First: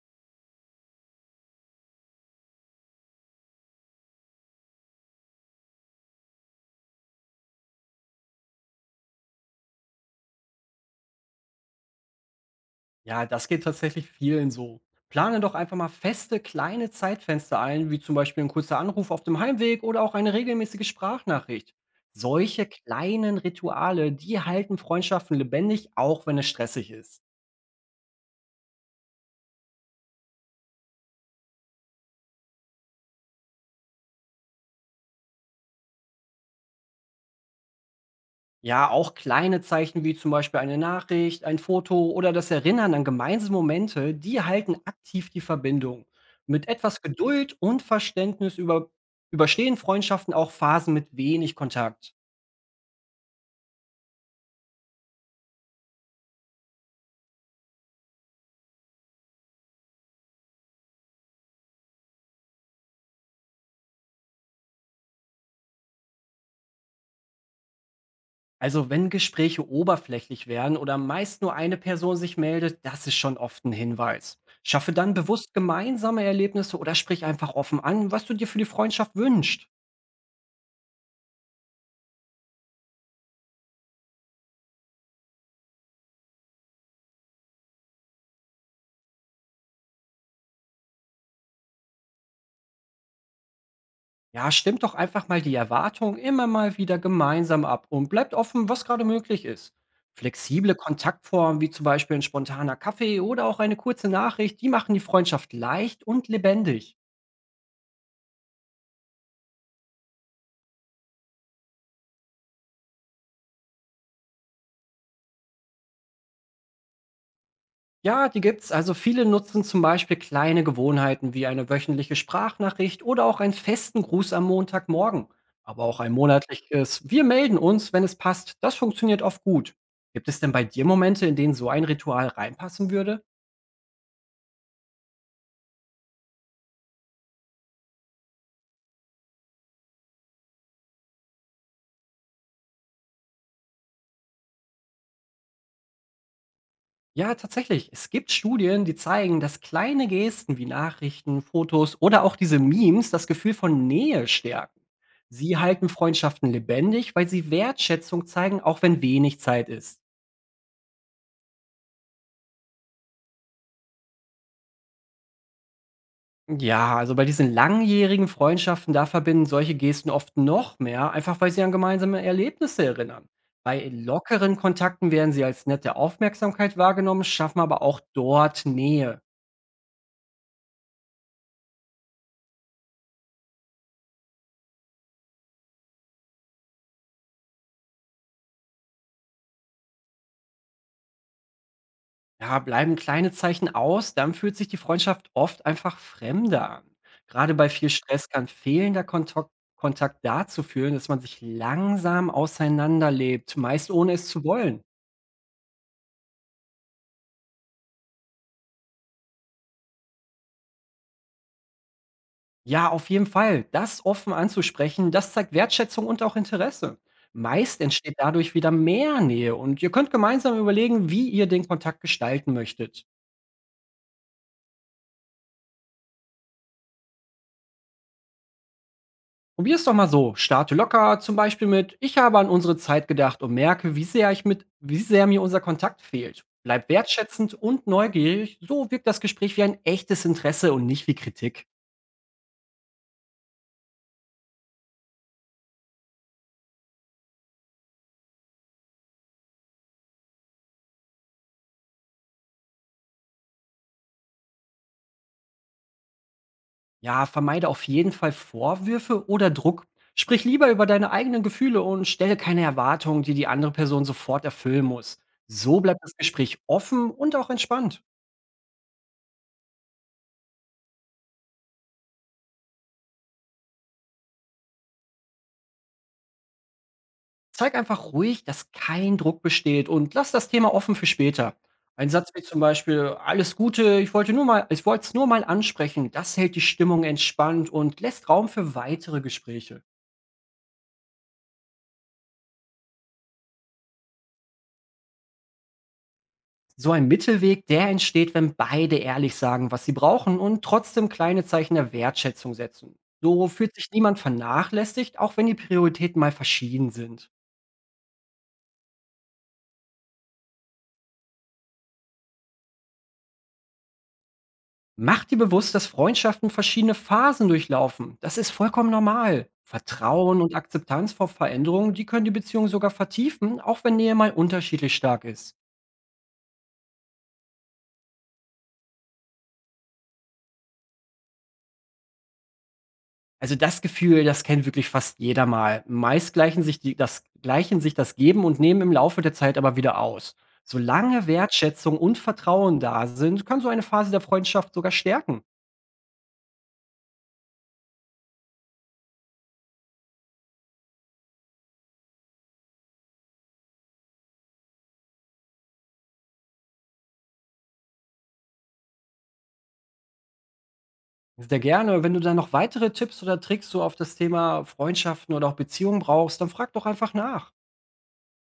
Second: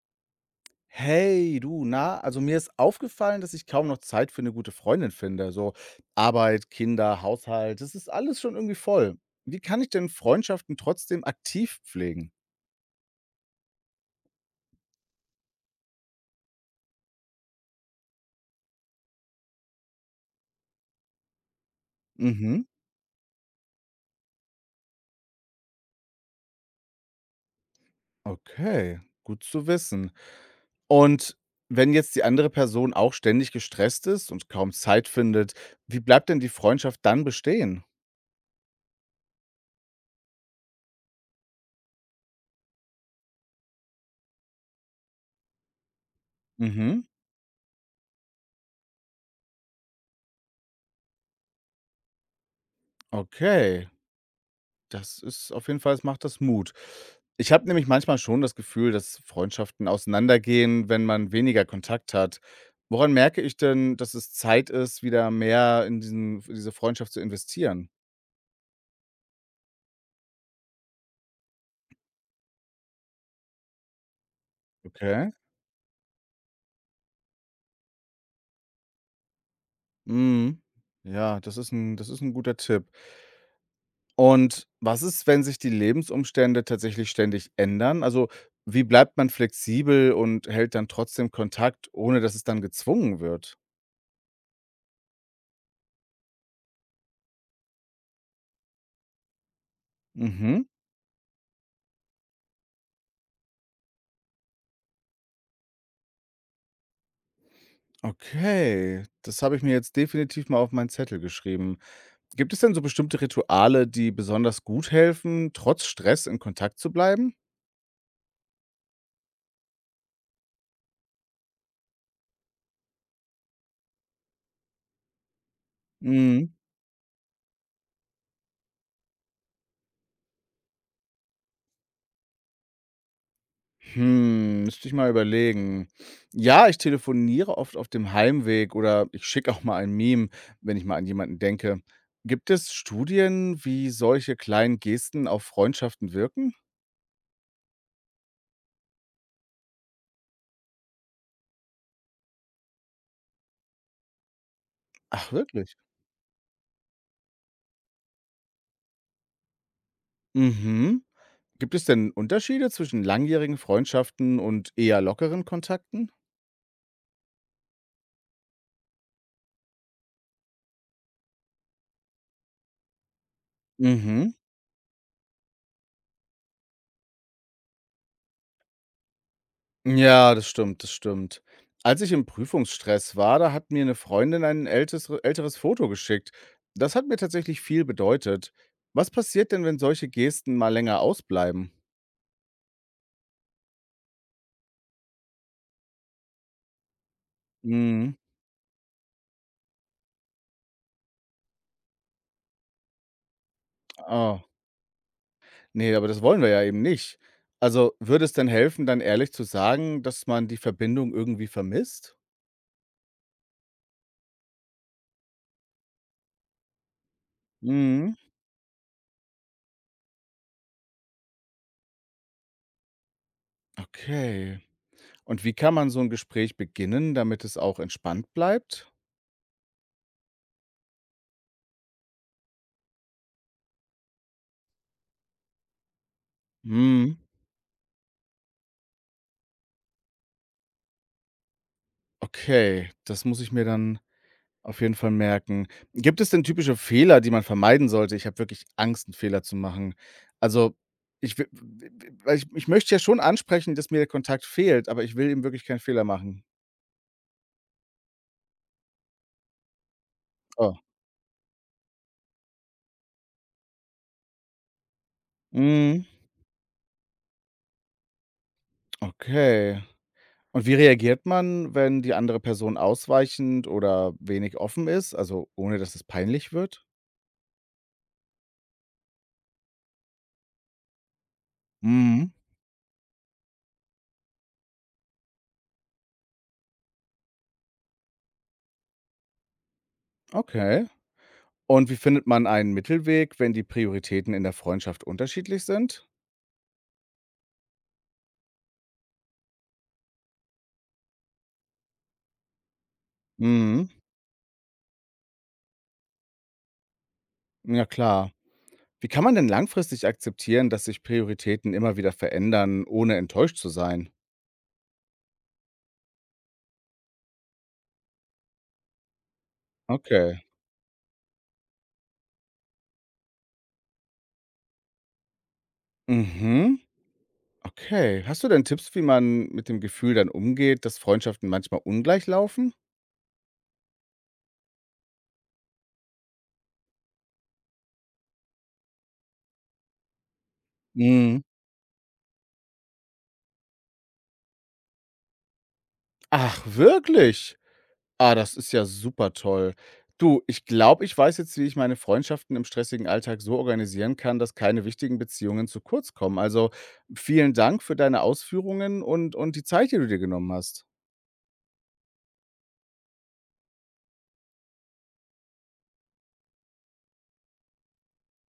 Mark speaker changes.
Speaker 1: Hey, du, na, also mir ist aufgefallen, dass ich kaum noch Zeit für eine gute Freundin finde. So Arbeit, Kinder, Haushalt, das ist alles schon irgendwie voll. Wie kann ich denn Freundschaften trotzdem aktiv pflegen?
Speaker 2: Ja, das geht tatsächlich vielen so. Plane doch einfach mal feste kleine Zeitfenster ein, wie zum Beispiel ein kurzer Anruf auf dem Heimweg oder auch eine regelmäßige Sprachnachricht.
Speaker 1: Mhm,
Speaker 2: Solche kleinen Rituale, die halten Freundschaften lebendig, auch wenn es stressig ist.
Speaker 1: okay, gut zu wissen. Und wenn jetzt die andere Person auch ständig gestresst ist und kaum Zeit findet, wie bleibt denn die Freundschaft dann bestehen?
Speaker 2: Ja, auch kleine Zeichen wie zum Beispiel eine Nachricht, ein Foto oder das Erinnern an gemeinsame Momente, die halten aktiv die Verbindung. Mit etwas
Speaker 1: Mhm,
Speaker 2: Geduld und Verständnis überstehen Freundschaften auch Phasen mit wenig Kontakt.
Speaker 1: okay. Das ist auf jeden Fall, es macht das Mut. Ich habe nämlich manchmal schon das Gefühl, dass Freundschaften auseinandergehen, wenn man weniger Kontakt hat. Woran merke ich denn, dass es Zeit ist, wieder mehr in diese Freundschaft zu investieren?
Speaker 2: Also wenn Gespräche oberflächlich werden oder meist nur eine Person sich meldet, das ist schon oft ein Hinweis. Schaffe dann
Speaker 1: Okay.
Speaker 2: bewusst gemeinsame Erlebnisse oder sprich einfach offen an, was du dir für die Freundschaft wünschst.
Speaker 1: Mhm. Ja, das ist ein guter Tipp. Und was ist, wenn sich die Lebensumstände tatsächlich ständig ändern? Also, wie bleibt man flexibel und hält dann trotzdem Kontakt, ohne dass es dann gezwungen wird?
Speaker 2: Ja, stimmt doch einfach mal die Erwartung immer mal wieder gemeinsam ab und bleibt offen, was gerade möglich ist.
Speaker 1: Mhm.
Speaker 2: Flexible Kontaktformen wie zum Beispiel ein spontaner Kaffee oder auch eine kurze Nachricht, die machen die Freundschaft leicht und lebendig.
Speaker 1: Okay, das habe ich mir jetzt definitiv mal auf meinen Zettel geschrieben. Gibt es denn so bestimmte Rituale, die besonders gut helfen, trotz Stress in Kontakt zu bleiben?
Speaker 2: Ja, die gibt's. Also viele nutzen zum Beispiel kleine Gewohnheiten wie eine wöchentliche Sprachnachricht oder auch einen festen Gruß am Montagmorgen. Aber auch ein
Speaker 1: Mhm.
Speaker 2: monatliches „Wir melden uns, wenn es passt" das funktioniert oft gut. Gibt es denn bei dir Momente, in denen so ein Ritual reinpassen würde?
Speaker 1: Hm, müsste ich mal überlegen. Ja, ich telefoniere oft auf dem Heimweg oder ich schicke auch mal ein Meme, wenn ich mal an jemanden denke. Gibt es Studien, wie solche kleinen Gesten auf Freundschaften wirken?
Speaker 2: Ja, tatsächlich. Es gibt Studien, die zeigen, dass kleine Gesten wie Nachrichten, Fotos oder auch diese Memes das Gefühl von Nähe stärken.
Speaker 1: Ach,
Speaker 2: Sie
Speaker 1: wirklich?
Speaker 2: halten Freundschaften lebendig, weil sie Wertschätzung zeigen, auch wenn wenig Zeit ist.
Speaker 1: Mhm. Gibt es denn Unterschiede zwischen langjährigen Freundschaften und eher lockeren Kontakten?
Speaker 2: Ja, also bei diesen langjährigen Freundschaften, da verbinden solche Gesten oft noch mehr, einfach weil sie an gemeinsame Erlebnisse erinnern. Bei
Speaker 1: Mhm.
Speaker 2: lockeren Kontakten werden sie als nette Aufmerksamkeit wahrgenommen, schaffen aber auch dort Nähe.
Speaker 1: Ja, das stimmt, das stimmt. Als ich im Prüfungsstress war, da hat mir eine Freundin ein ältes älteres Foto geschickt. Das hat mir tatsächlich viel bedeutet. Was passiert denn, wenn solche Gesten mal länger ausbleiben?
Speaker 2: Ja, bleiben kleine Zeichen aus, dann fühlt sich die Freundschaft oft einfach fremder an. Gerade bei viel
Speaker 1: Mhm.
Speaker 2: Stress kann fehlender Kontakt dazu führen, dass man sich langsam auseinanderlebt, meist ohne es
Speaker 1: Ah.
Speaker 2: zu wollen.
Speaker 1: Ne, aber das wollen wir ja eben nicht. Also, würde es denn helfen, dann ehrlich zu sagen, dass man die Verbindung irgendwie vermisst?
Speaker 2: Ja, auf jeden Fall. Das offen anzusprechen, das zeigt Wertschätzung und auch Interesse. Meist
Speaker 1: Mhm.
Speaker 2: entsteht dadurch wieder mehr Nähe und ihr könnt gemeinsam überlegen, wie ihr den Kontakt gestalten möchtet.
Speaker 1: Okay. Und wie kann man so ein Gespräch beginnen, damit es auch entspannt bleibt?
Speaker 2: Probier es doch mal so. Starte locker, zum Beispiel mit: „Ich habe an unsere Zeit gedacht und merke, wie sehr mir unser Kontakt fehlt." Bleib
Speaker 1: Mhm.
Speaker 2: wertschätzend und neugierig. So wirkt das Gespräch wie ein echtes Interesse und nicht wie Kritik.
Speaker 1: Okay, das muss ich mir dann auf jeden Fall merken. Gibt es denn typische Fehler, die man vermeiden sollte? Ich habe wirklich Angst, 'n Fehler zu machen. Also, ich wi w w weil ich ich möchte ja schon ansprechen, dass mir der Kontakt fehlt, aber ich will eben wirklich keinen Fehler machen.
Speaker 2: Ja, vermeide auf jeden Fall Vorwürfe oder Druck. Sprich lieber
Speaker 1: Oh.
Speaker 2: über deine eigenen Gefühle und stelle keine Erwartungen, die die andere Person sofort erfüllen muss. So
Speaker 1: Mhm.
Speaker 2: bleibt das Gespräch offen und auch entspannt.
Speaker 1: Okay. Und wie reagiert man, wenn die andere Person ausweichend oder wenig offen ist, also ohne dass es peinlich wird?
Speaker 2: Zeig einfach ruhig, dass kein Druck besteht und lass das Thema offen für später. Ein
Speaker 1: Mhm.
Speaker 2: Satz wie zum Beispiel: „Alles Gute, ich wollte es nur mal ansprechen", das hält die Stimmung entspannt und lässt Raum für weitere Gespräche.
Speaker 1: Okay. Und wie findet man einen Mittelweg, wenn die Prioritäten in der Freundschaft unterschiedlich sind?
Speaker 2: So ein Mittelweg, der entsteht, wenn beide ehrlich sagen, was sie brauchen und trotzdem kleine Zeichen der Wertschätzung setzen. So fühlt
Speaker 1: Mhm.
Speaker 2: sich niemand vernachlässigt, auch wenn die Prioritäten mal verschieden sind.
Speaker 1: Ja, klar. Wie kann man denn langfristig akzeptieren, dass sich Prioritäten immer wieder verändern, ohne enttäuscht zu sein?
Speaker 2: Mach dir bewusst, dass Freundschaften verschiedene Phasen durchlaufen. Das ist vollkommen normal. Vertrauen
Speaker 1: Okay.
Speaker 2: und Akzeptanz vor Veränderungen, die können die Beziehung sogar vertiefen, auch wenn Nähe mal unterschiedlich stark ist.
Speaker 1: Mhm. Okay. Hast du denn Tipps, wie man mit dem Gefühl dann umgeht, dass Freundschaften manchmal ungleich laufen?
Speaker 2: Also, das Gefühl, das kennt wirklich fast jeder mal. Meist gleichen sich das Geben und Nehmen im Laufe der Zeit aber wieder aus. Solange
Speaker 1: Mhm.
Speaker 2: Wertschätzung und Vertrauen da sind, kann so eine Phase der Freundschaft sogar stärken.
Speaker 1: Ach, wirklich? Ah, das ist ja super toll. Du, ich glaube, ich weiß jetzt, wie ich meine Freundschaften im stressigen Alltag so organisieren kann, dass keine wichtigen Beziehungen zu kurz kommen. Also vielen Dank für deine Ausführungen und die Zeit, die du dir genommen hast.
Speaker 2: Sehr gerne. Wenn du da noch weitere Tipps oder Tricks so auf das Thema Freundschaften oder auch Beziehungen brauchst, dann frag doch einfach nach.